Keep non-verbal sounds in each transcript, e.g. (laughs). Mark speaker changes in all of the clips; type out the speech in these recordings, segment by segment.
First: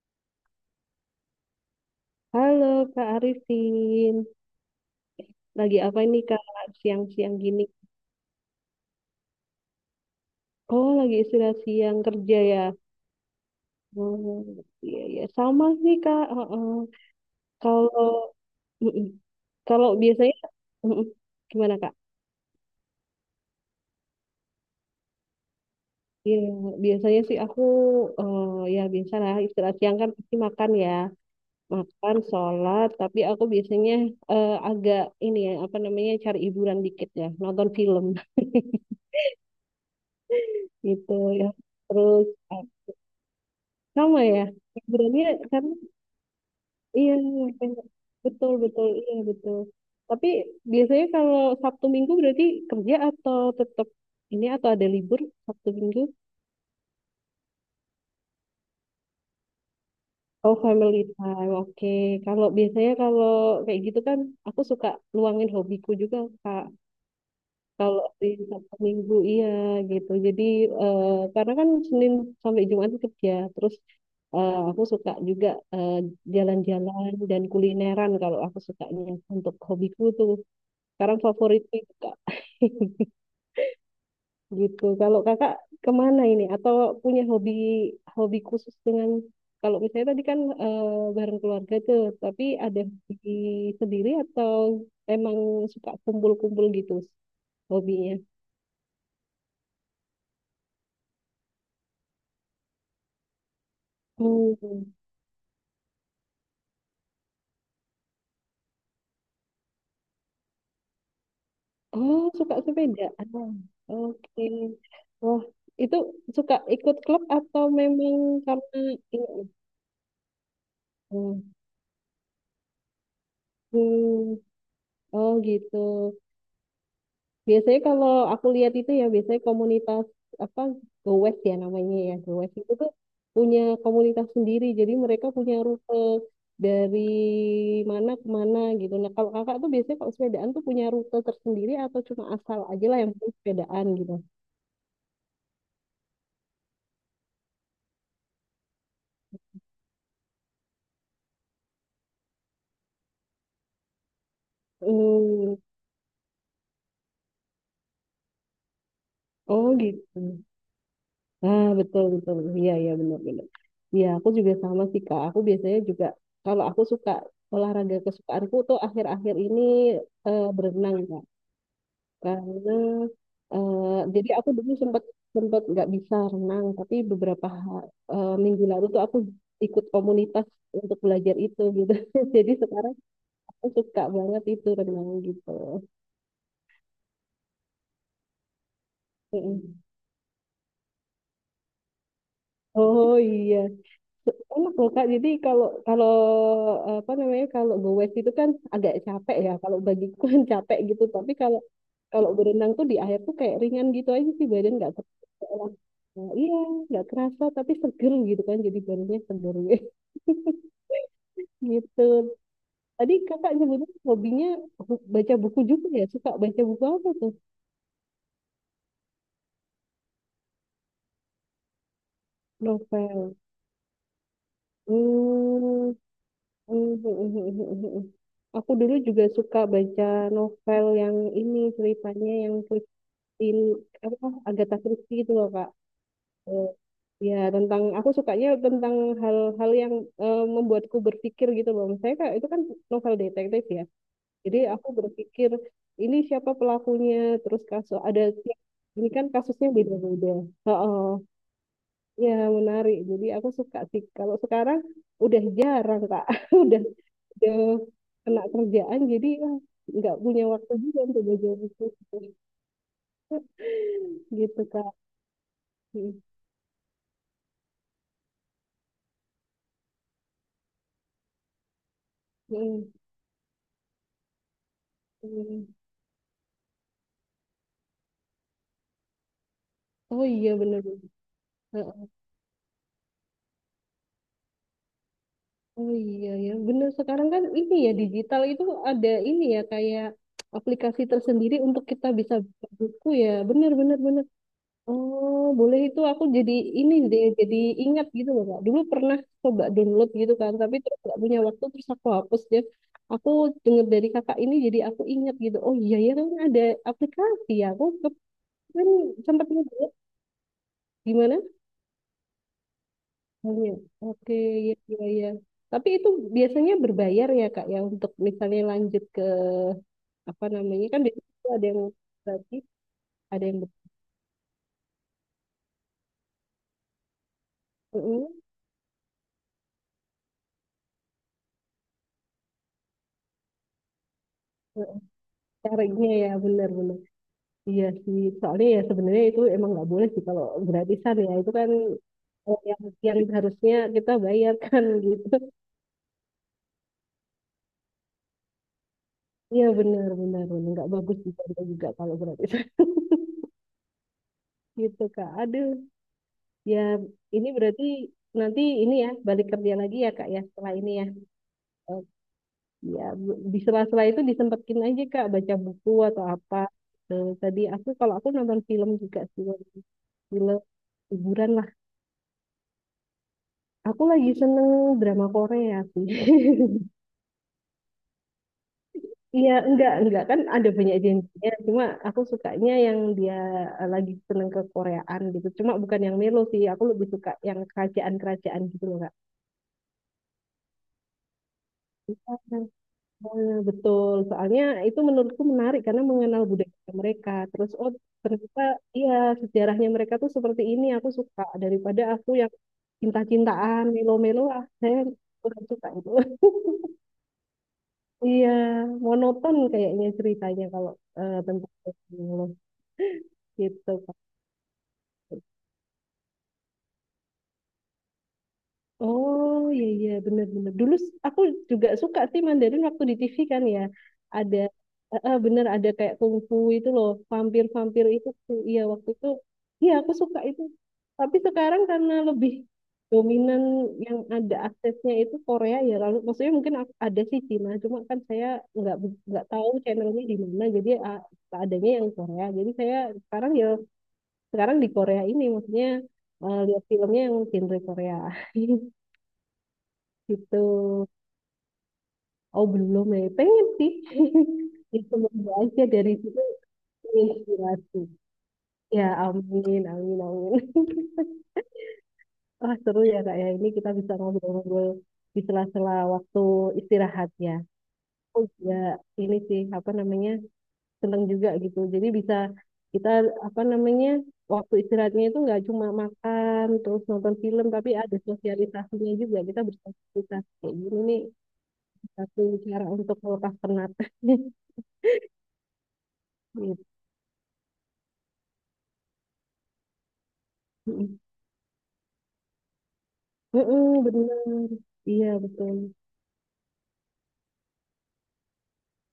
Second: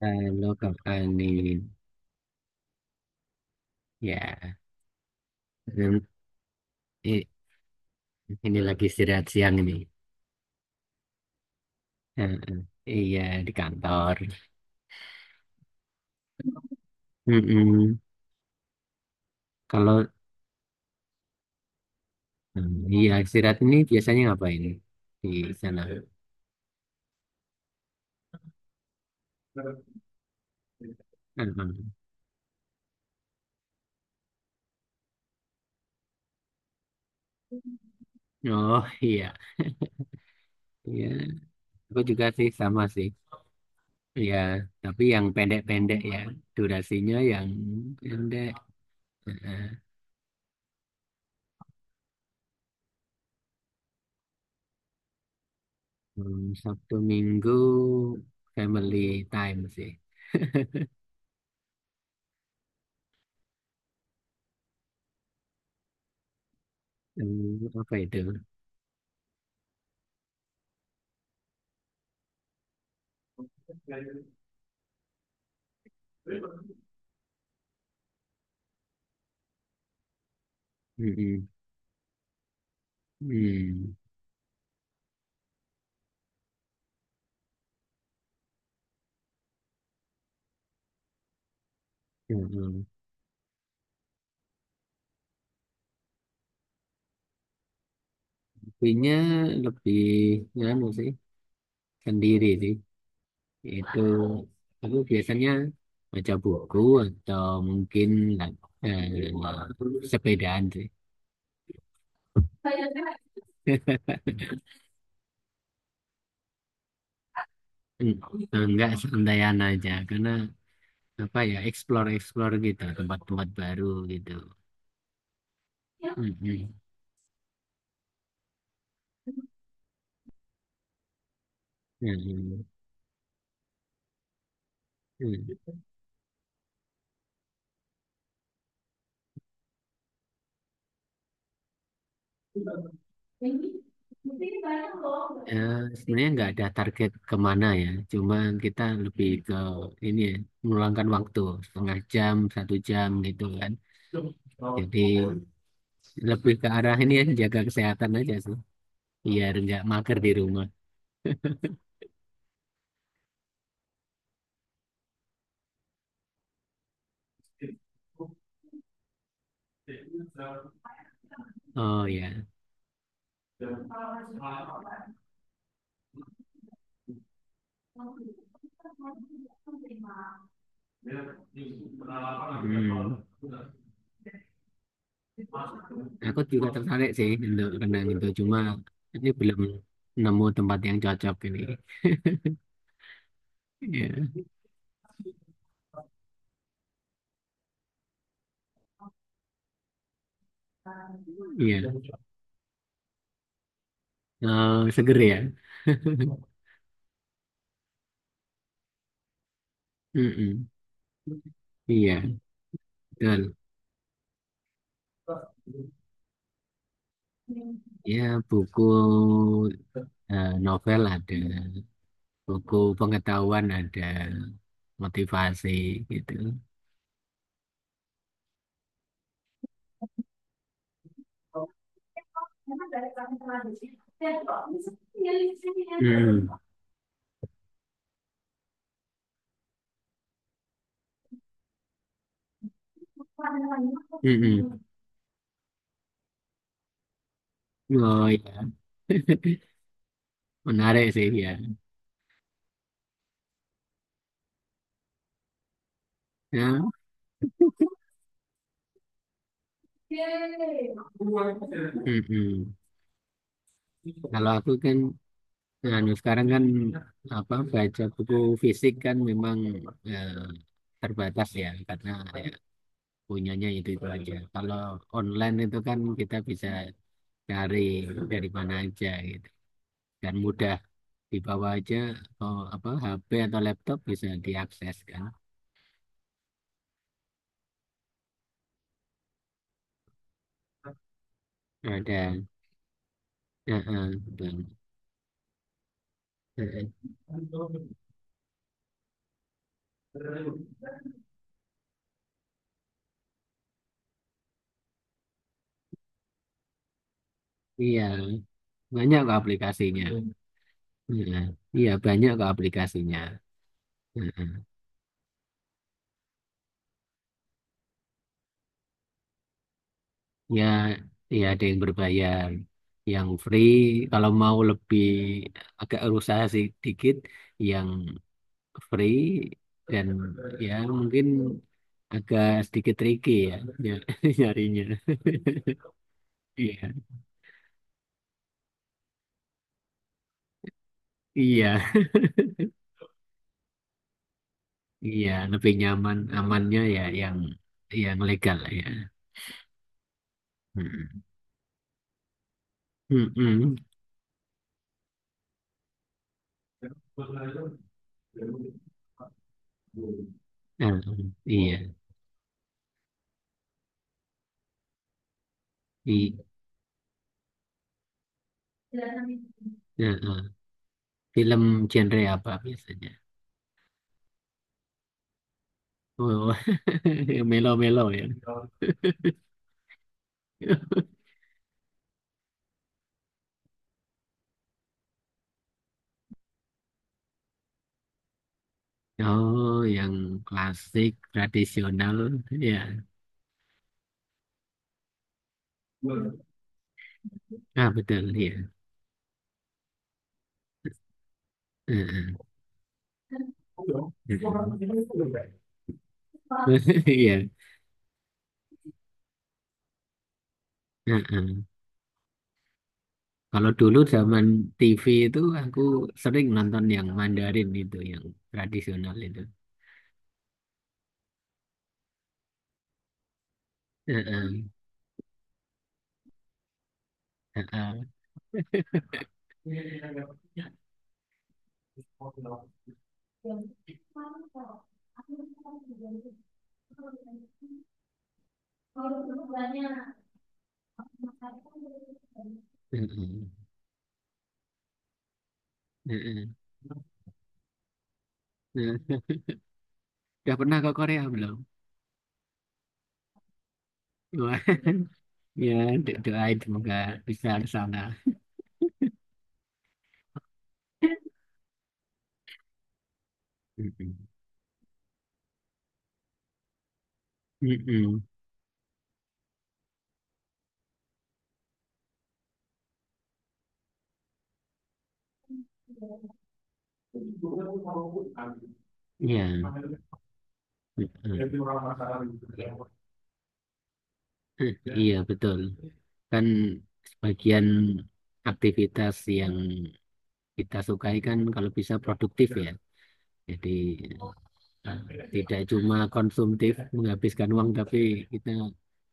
Speaker 1: Halo Kak Fani,
Speaker 2: Halo Kak Arifin,
Speaker 1: ya.
Speaker 2: lagi
Speaker 1: Hmm,
Speaker 2: apa ini Kak
Speaker 1: i-
Speaker 2: siang-siang gini?
Speaker 1: ini lagi istirahat siang ini.
Speaker 2: Oh lagi istirahat siang kerja
Speaker 1: Heeh.
Speaker 2: ya?
Speaker 1: Iya, di kantor.
Speaker 2: Oh iya iya sama sih Kak. Heeh.
Speaker 1: Mm-mm.
Speaker 2: Kalau mm-mm. kalau
Speaker 1: Kalau
Speaker 2: biasanya mm-mm. gimana Kak?
Speaker 1: iya, istirahat ini biasanya ngapain di sana?
Speaker 2: Iya biasanya sih aku eh, ya biasalah istirahat siang kan pasti makan ya,
Speaker 1: Heeh.
Speaker 2: makan sholat. Tapi aku biasanya agak ini ya apa namanya cari hiburan dikit ya, nonton film
Speaker 1: Oh
Speaker 2: (laughs)
Speaker 1: iya, iya.
Speaker 2: gitu ya.
Speaker 1: Aku juga
Speaker 2: Terus
Speaker 1: sih, sama sih.
Speaker 2: sama
Speaker 1: Iya,
Speaker 2: ya
Speaker 1: tapi yang
Speaker 2: hiburannya karena
Speaker 1: pendek-pendek ya,
Speaker 2: iya
Speaker 1: durasinya yang
Speaker 2: pengen-
Speaker 1: pendek.
Speaker 2: betul betul iya
Speaker 1: Heeh.
Speaker 2: betul tapi biasanya kalau Sabtu Minggu berarti kerja atau tetap ini atau ada libur Sabtu Minggu
Speaker 1: Hmm, Sabtu Minggu family time sih.
Speaker 2: oh
Speaker 1: (laughs)
Speaker 2: family time oke kalau biasanya kalau kayak gitu kan aku suka luangin hobiku juga Kak.
Speaker 1: Hmm, apa
Speaker 2: Kalau
Speaker 1: itu?
Speaker 2: di Sabtu Minggu iya gitu. Jadi eh, karena kan Senin sampai Jumat itu kerja. Terus aku suka juga eh, jalan-jalan dan kulineran kalau aku sukanya untuk hobiku tuh. Sekarang
Speaker 1: Mm-mm.
Speaker 2: favoritku itu Kak. (laughs)
Speaker 1: Hmm.
Speaker 2: Gitu. Kalau Kakak kemana ini? Atau punya hobi hobi khusus dengan kalau misalnya tadi kan bareng keluarga tuh,
Speaker 1: Ya,
Speaker 2: tapi
Speaker 1: ya.
Speaker 2: ada hobi sendiri atau emang suka kumpul-kumpul gitu hobinya?
Speaker 1: Kopinya lebih nganu sih, sendiri sih. Itu
Speaker 2: Hmm.
Speaker 1: aku biasanya baca buku atau mungkin eh, sepedaan sih.
Speaker 2: Oh, suka sepedaan. Bang. Oke. Wah, itu suka ikut klub atau
Speaker 1: Hmm,
Speaker 2: memang karena
Speaker 1: enggak,
Speaker 2: ini?
Speaker 1: santaian aja karena apa
Speaker 2: Hmm.
Speaker 1: ya, explore explore gitu, tempat-tempat baru gitu.
Speaker 2: Hmm. Oh, gitu.
Speaker 1: Mm-mm.
Speaker 2: Biasanya kalau aku lihat itu ya biasanya komunitas apa gowes ya namanya ya gowes itu tuh punya komunitas sendiri. Jadi mereka punya
Speaker 1: Mm-mm.
Speaker 2: rute dari mana ke mana gitu. Nah, kalau kakak tuh biasanya kalau sepedaan tuh punya rute tersendiri atau cuma asal aja lah yang penting sepedaan gitu.
Speaker 1: Ya, sebenarnya nggak ada target kemana ya. Cuman kita lebih ke ini ya, meluangkan waktu setengah jam, satu jam gitu kan. Jadi
Speaker 2: Hmm.
Speaker 1: lebih ke arah ini ya, jaga kesehatan aja sih. Biar
Speaker 2: Oh,
Speaker 1: nggak mager di
Speaker 2: gitu.
Speaker 1: rumah.
Speaker 2: Ah, betul betul. Iya iya benar benar. Iya, aku juga sama sih Kak. Aku biasanya juga kalau aku suka olahraga kesukaanku tuh akhir-akhir ini berenang Kak.
Speaker 1: Oh ya.
Speaker 2: Karena eh, jadi aku dulu sempat sempat nggak bisa renang, tapi beberapa minggu lalu tuh aku ikut komunitas untuk belajar itu gitu. (laughs) Jadi sekarang aku
Speaker 1: Hmm.
Speaker 2: suka banget itu renang gitu.
Speaker 1: Aku juga tertarik sih untuk renang itu, cuma ini belum
Speaker 2: Mm-mm.
Speaker 1: nemu tempat yang cocok ini.
Speaker 2: Oh iya,
Speaker 1: Iya,
Speaker 2: enak loh Kak. Jadi kalau kalau apa namanya kalau gowes itu kan agak capek ya. Kalau bagiku kan (laughs) capek gitu. Tapi kalau
Speaker 1: iya.
Speaker 2: kalau berenang tuh di air tuh kayak ringan gitu aja sih badan
Speaker 1: Eh,
Speaker 2: nggak ter-
Speaker 1: seger ya.
Speaker 2: kayak, nah, iya nggak kerasa tapi seger gitu kan. Jadi badannya seger
Speaker 1: Mm-mm.
Speaker 2: (laughs) gitu.
Speaker 1: Iya,
Speaker 2: Tadi Kakak
Speaker 1: betul.
Speaker 2: nyebutnya hobinya baca buku juga ya. Suka baca buku apa tuh?
Speaker 1: Ya, buku novel ada, buku
Speaker 2: Novel.
Speaker 1: pengetahuan ada, motivasi
Speaker 2: Hmm.
Speaker 1: gitu.
Speaker 2: (laughs) Aku dulu juga suka baca novel yang ini ceritanya yang punya in apa Agatha Christie gitu loh Kak.
Speaker 1: Hmm.
Speaker 2: Eh, ya tentang aku sukanya tentang hal-hal yang membuatku berpikir gitu loh. Misalnya Kak, itu kan novel detektif ya. Jadi
Speaker 1: Mm-mm.
Speaker 2: aku berpikir ini siapa pelakunya, terus kasus ada
Speaker 1: Oh,
Speaker 2: si-"
Speaker 1: iya.
Speaker 2: ini kan kasusnya beda-beda. Oh,
Speaker 1: Menarik
Speaker 2: oh.
Speaker 1: sih ya.
Speaker 2: Ya menarik. Jadi aku suka sih. Kalau sekarang udah jarang Kak. (laughs)
Speaker 1: Ya,
Speaker 2: Udah udah kena kerjaan jadi ah, nggak punya waktu juga untuk belajar buku
Speaker 1: mm-mm. Kalau
Speaker 2: gitu
Speaker 1: aku
Speaker 2: Kak.
Speaker 1: kan anu,
Speaker 2: Hmm.
Speaker 1: sekarang kan apa, baca buku fisik kan memang eh, terbatas ya karena ya,
Speaker 2: Hmm.
Speaker 1: punyanya itu aja. Kalau online
Speaker 2: Hmm.
Speaker 1: itu kan kita bisa cari dari mana aja gitu
Speaker 2: Oh
Speaker 1: dan
Speaker 2: iya
Speaker 1: mudah
Speaker 2: bener.
Speaker 1: dibawa aja,
Speaker 2: Heeh.
Speaker 1: oh, apa HP atau laptop bisa diakses kan.
Speaker 2: Oh iya ya bener sekarang kan ini ya digital itu ada ini ya kayak aplikasi tersendiri untuk kita bisa
Speaker 1: Ada,
Speaker 2: buka buku ya. Bener bener bener.
Speaker 1: betul.
Speaker 2: Oh boleh itu aku jadi
Speaker 1: Eh,
Speaker 2: ini
Speaker 1: eh.
Speaker 2: deh jadi ingat gitu loh Kak. Dulu pernah coba download gitu kan tapi terus nggak punya waktu terus aku hapus deh. Aku denger dari kakak ini jadi aku ingat gitu. Oh iya ya kan ada aplikasi ya. Aku
Speaker 1: Iya.
Speaker 2: kan
Speaker 1: Banyak kok
Speaker 2: sempat
Speaker 1: aplikasinya. Hmm. Iya,
Speaker 2: gimana?
Speaker 1: iya, banyak kok aplikasinya.
Speaker 2: Oh, iya. Oke,
Speaker 1: Heeh.
Speaker 2: ya, ya, ya. Tapi itu biasanya berbayar ya Kak ya untuk misalnya lanjut ke apa
Speaker 1: Ya,
Speaker 2: namanya kan biasanya
Speaker 1: ya,
Speaker 2: itu
Speaker 1: ada
Speaker 2: ada
Speaker 1: yang
Speaker 2: yang
Speaker 1: berbayar,
Speaker 2: gratis,
Speaker 1: yang
Speaker 2: ada yang
Speaker 1: free. Kalau mau lebih agak usaha sedikit, yang
Speaker 2: betul.
Speaker 1: free dan ya mungkin agak sedikit tricky ya ny- (laughs) nyarinya.
Speaker 2: Caranya ya
Speaker 1: (laughs) Iya,
Speaker 2: benar-benar. Iya sih. Soalnya ya sebenarnya itu emang nggak boleh sih kalau gratisan ya itu kan
Speaker 1: iya,
Speaker 2: eh, yang yang harusnya kita bayarkan (laughs) gitu.
Speaker 1: iya, lebih nyaman amannya ya yang legal lah ya.
Speaker 2: Iya benar-benar benar nggak bagus
Speaker 1: Mm-mm.
Speaker 2: juga juga kalau gratisan (laughs) gitu Kak. Aduh. Ya ini berarti nanti ini ya balik kerja lagi ya
Speaker 1: Mm-mm.
Speaker 2: Kak ya setelah ini
Speaker 1: Ah,
Speaker 2: ya.
Speaker 1: iya,
Speaker 2: Ya, di sela-sela itu disempetin aja Kak baca buku atau
Speaker 1: di
Speaker 2: apa. Eh, tadi aku kalau aku nonton film juga sih,
Speaker 1: ah, ah.
Speaker 2: film hiburan
Speaker 1: Film
Speaker 2: lah.
Speaker 1: genre apa biasanya?
Speaker 2: Aku lagi seneng drama Korea sih.
Speaker 1: Oh,
Speaker 2: (laughs)
Speaker 1: (laughs) yang melo-melo ya.
Speaker 2: Iya, enggak kan ada banyak jenisnya. Cuma aku sukanya yang dia lagi seneng ke Koreaan gitu. Cuma bukan yang melo sih, aku lebih suka yang kerajaan-kerajaan gitu loh Kak.
Speaker 1: Oh, yang klasik, tradisional, ya.
Speaker 2: Nah, betul. Soalnya itu menurutku menarik karena mengenal budaya mereka. Terus
Speaker 1: Ah,
Speaker 2: oh
Speaker 1: betul,
Speaker 2: ternyata
Speaker 1: iya.
Speaker 2: iya sejarahnya mereka tuh seperti ini. Aku suka daripada aku
Speaker 1: Ah,
Speaker 2: yang cinta-cintaan,
Speaker 1: ah,
Speaker 2: melo-melo ah saya kurang
Speaker 1: ah.
Speaker 2: suka itu. (laughs)
Speaker 1: (laughs) Iya.
Speaker 2: Iya, monoton kayaknya ceritanya kalau
Speaker 1: Heeh.
Speaker 2: tentang Cosmo
Speaker 1: Kalau dulu
Speaker 2: gitu.
Speaker 1: zaman TV itu aku sering nonton yang Mandarin itu, yang tradisional itu.
Speaker 2: Oh iya iya benar-benar. Dulu aku juga suka sih Mandarin waktu di TV kan ya.
Speaker 1: Ah,
Speaker 2: Ada
Speaker 1: ah.
Speaker 2: bener ada kayak kungfu itu loh,
Speaker 1: Ah,
Speaker 2: vampir-vampir itu. Tuh. Iya waktu itu iya aku suka itu. Tapi sekarang karena
Speaker 1: ah.
Speaker 2: lebih dominan
Speaker 1: Mm-mm.
Speaker 2: yang ada aksesnya itu Korea ya. Lalu maksudnya mungkin ada sih Cina, cuma kan saya nggak tahu channelnya di mana. Jadi ah, adanya yang Korea. Jadi saya sekarang ya sekarang di Korea ini maksudnya
Speaker 1: Mm-mm.
Speaker 2: lihat filmnya yang genre Korea. (laughs)
Speaker 1: Mm.
Speaker 2: Gitu.
Speaker 1: Udah pernah ke Korea belum?
Speaker 2: Oh belum ya, pengen sih.
Speaker 1: Wah,
Speaker 2: (laughs) Itu semoga
Speaker 1: ya,
Speaker 2: aja dari situ
Speaker 1: doain semoga bisa ke sana.
Speaker 2: inspirasi. Ya amin, amin, amin. (laughs) Wah seru ya kak ya, ini kita bisa
Speaker 1: Mm-mm.
Speaker 2: ngobrol-ngobrol di sela-sela waktu istirahat ya.
Speaker 1: Mm-mm.
Speaker 2: Oh ya ini sih, apa namanya, seneng juga gitu. Jadi bisa kita, apa namanya, waktu istirahatnya itu nggak cuma makan, terus nonton film, tapi ada sosialisasinya juga.
Speaker 1: Iya.
Speaker 2: Kita bersosialisasi. Kayak gini nih,
Speaker 1: Mm-mm.
Speaker 2: satu cara untuk melepas penat. (laughs)
Speaker 1: Eh, iya betul. Kan
Speaker 2: Iya.
Speaker 1: sebagian aktivitas yang kita sukai
Speaker 2: Mm-mm.
Speaker 1: kan kalau bisa produktif ya. Jadi
Speaker 2: Mm-mm, benar. Iya,
Speaker 1: tidak
Speaker 2: betul.
Speaker 1: cuma konsumtif menghabiskan uang, tapi kita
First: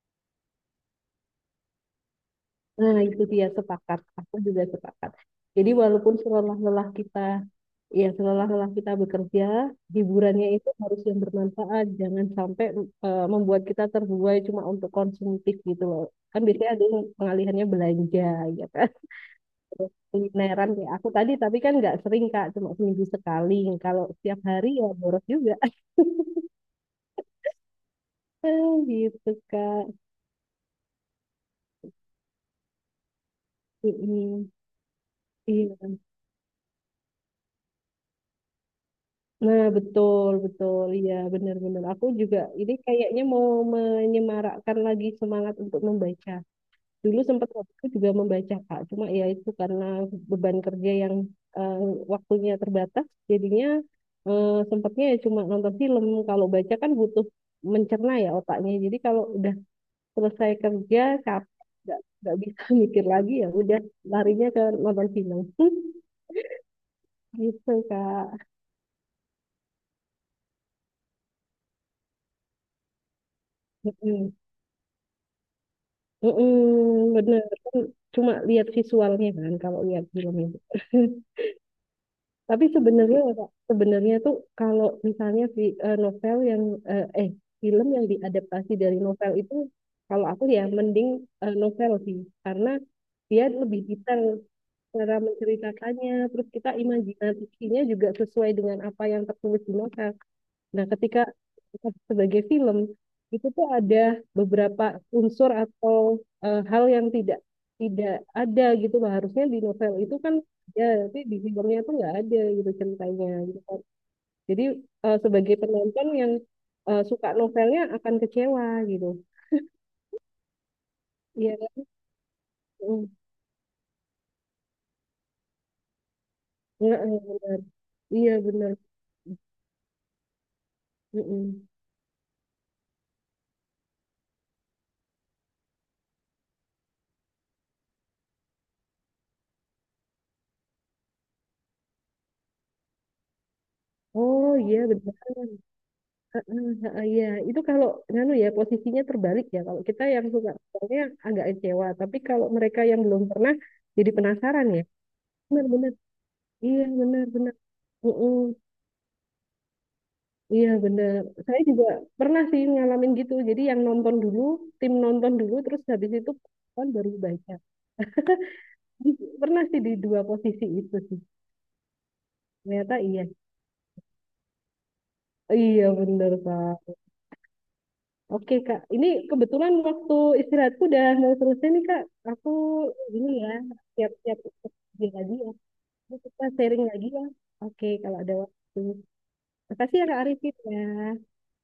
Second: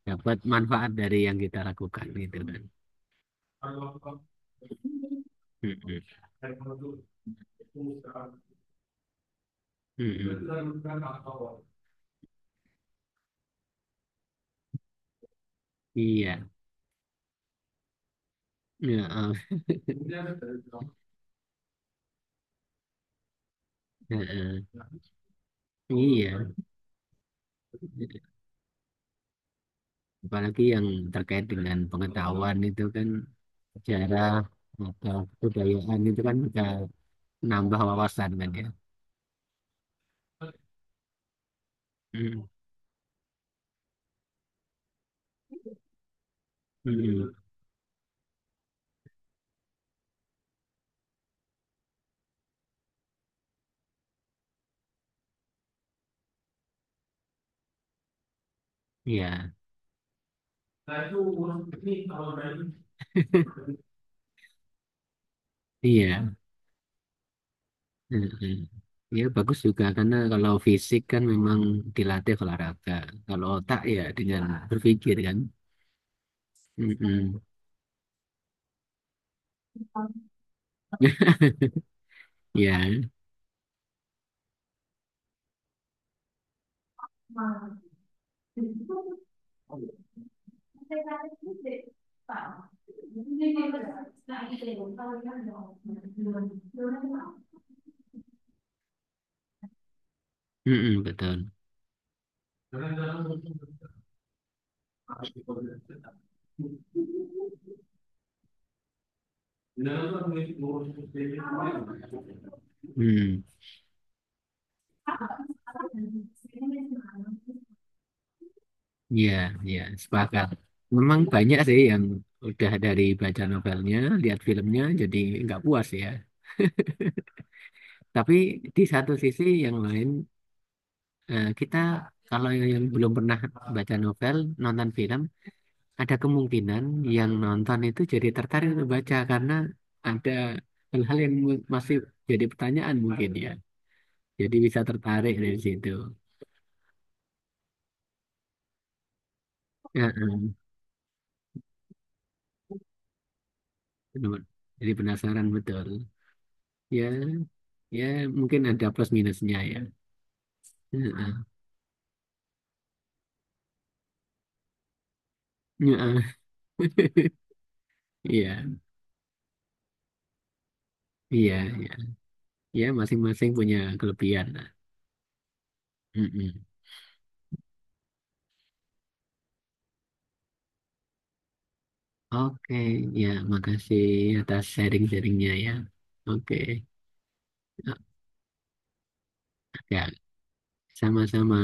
Speaker 1: dapat manfaat dari yang kita lakukan gitu kan.
Speaker 2: Nah, itu dia sepakat. Aku juga sepakat. Jadi
Speaker 1: Mm-mm.
Speaker 2: walaupun selelah-lelah kita, ya selelah-lelah kita bekerja, hiburannya itu
Speaker 1: Mm-mm.
Speaker 2: harus yang bermanfaat. Jangan sampai membuat kita terbuai cuma untuk konsumtif gitu loh.
Speaker 1: Iya,
Speaker 2: Kan biasanya ada yang pengalihannya belanja, ya kan?
Speaker 1: ya, eh,
Speaker 2: (laughs) Kulineran
Speaker 1: (laughs)
Speaker 2: kayak aku tadi, tapi kan nggak sering, Kak. Cuma seminggu sekali. Kalau
Speaker 1: eh,
Speaker 2: setiap hari
Speaker 1: eh,
Speaker 2: ya boros juga.
Speaker 1: iya.
Speaker 2: (laughs) Gitu, Kak.
Speaker 1: Apalagi yang terkait dengan pengetahuan itu kan sejarah
Speaker 2: Mm-mm.
Speaker 1: atau
Speaker 2: Iya.
Speaker 1: kebudayaan itu kan bisa nambah wawasan kan ya.
Speaker 2: Nah, betul, betul. Iya, benar-benar. Aku juga
Speaker 1: Mm.
Speaker 2: ini kayaknya mau menyemarakkan lagi semangat untuk membaca. Dulu
Speaker 1: Mm-mm.
Speaker 2: sempat aku juga membaca, Kak. Cuma ya itu karena beban kerja yang eh, waktunya terbatas, jadinya sempatnya ya cuma nonton film. Kalau baca kan butuh mencerna ya otaknya. Jadi kalau
Speaker 1: Iya.
Speaker 2: udah selesai
Speaker 1: Nah
Speaker 2: kerja,
Speaker 1: itu
Speaker 2: capek,
Speaker 1: urut ini
Speaker 2: nggak
Speaker 1: kalau
Speaker 2: nggak bisa
Speaker 1: driving.
Speaker 2: (laughs) mikir lagi ya udah larinya ke nonton film. (laughs)
Speaker 1: Iya,
Speaker 2: Gitu, Kak.
Speaker 1: heeh. Ya bagus juga karena kalau fisik kan memang dilatih olahraga, kalau otak ya dengan berpikir kan.
Speaker 2: Mm-mm,
Speaker 1: Mm-mm.
Speaker 2: bener kan cuma lihat visualnya kan kalau lihat film itu. (laughs) Tapi
Speaker 1: Ya,
Speaker 2: sebenarnya ya, Kak, sebenarnya tuh kalau misalnya si novel yang eh eh, film yang diadaptasi dari novel itu kalau aku ya mending novel sih karena dia lebih detail cara menceritakannya terus kita imajinasinya juga sesuai dengan apa yang tertulis di novel. Nah,
Speaker 1: mm-mm,
Speaker 2: ketika
Speaker 1: betul.
Speaker 2: sebagai film itu tuh ada beberapa unsur atau hal yang tidak tidak ada gitu Bah. Harusnya di novel itu kan ya tapi di filmnya tuh nggak ada gitu ceritanya
Speaker 1: Hmm.
Speaker 2: gitu kan. Jadi sebagai penonton yang suka novelnya akan kecewa gitu.
Speaker 1: Iya, iya, sepakat. Memang
Speaker 2: Iya,
Speaker 1: banyak sih yang udah dari
Speaker 2: mm,
Speaker 1: baca novelnya, lihat filmnya, jadi nggak puas ya.
Speaker 2: nggak- iya
Speaker 1: Tapi
Speaker 2: benar.
Speaker 1: di satu sisi yang lain, eh,
Speaker 2: Mm-mm.
Speaker 1: kita kalau yang belum pernah baca novel, nonton film, ada kemungkinan yang nonton itu jadi tertarik untuk baca karena ada hal-hal yang masih jadi pertanyaan mungkin ya. Jadi
Speaker 2: Oh
Speaker 1: bisa
Speaker 2: iya benar.
Speaker 1: tertarik dari situ.
Speaker 2: Heeh, heeh, iya, itu kalau nganu ya posisinya terbalik ya. Kalau kita
Speaker 1: Ya,
Speaker 2: yang
Speaker 1: eh,
Speaker 2: suka soalnya agak kecewa, tapi kalau mereka yang belum pernah jadi
Speaker 1: benar.
Speaker 2: penasaran ya.
Speaker 1: Jadi penasaran betul.
Speaker 2: Benar-benar, iya
Speaker 1: Ya,
Speaker 2: benar-benar,
Speaker 1: ya,
Speaker 2: mm-mm,
Speaker 1: mungkin ada plus minusnya ya.
Speaker 2: iya benar.
Speaker 1: Heeh.
Speaker 2: Saya juga pernah sih ngalamin gitu. Jadi yang nonton dulu, tim nonton dulu, terus habis
Speaker 1: Heeh.
Speaker 2: itu kan baru
Speaker 1: (laughs)
Speaker 2: baca.
Speaker 1: Iya,
Speaker 2: Di- Pernah sih di dua posisi itu sih.
Speaker 1: iya, iya. Ya,
Speaker 2: Ternyata iya,
Speaker 1: masing-masing punya kelebihan lah.
Speaker 2: iya benar
Speaker 1: Mm-mm.
Speaker 2: Pak. Oke Kak, ini kebetulan waktu istirahatku udah mau selesai nih Kak. Aku
Speaker 1: Oke, ya,
Speaker 2: ini ya,
Speaker 1: makasih
Speaker 2: siap-siap
Speaker 1: atas
Speaker 2: untuk kerja lagi
Speaker 1: sharing-sharingnya
Speaker 2: ya.
Speaker 1: ya.
Speaker 2: Terus kita
Speaker 1: Oke,
Speaker 2: sharing lagi ya. Oke, kalau ada waktu. Makasih
Speaker 1: ya,
Speaker 2: ya Kak Arifin ya.
Speaker 1: sama-sama.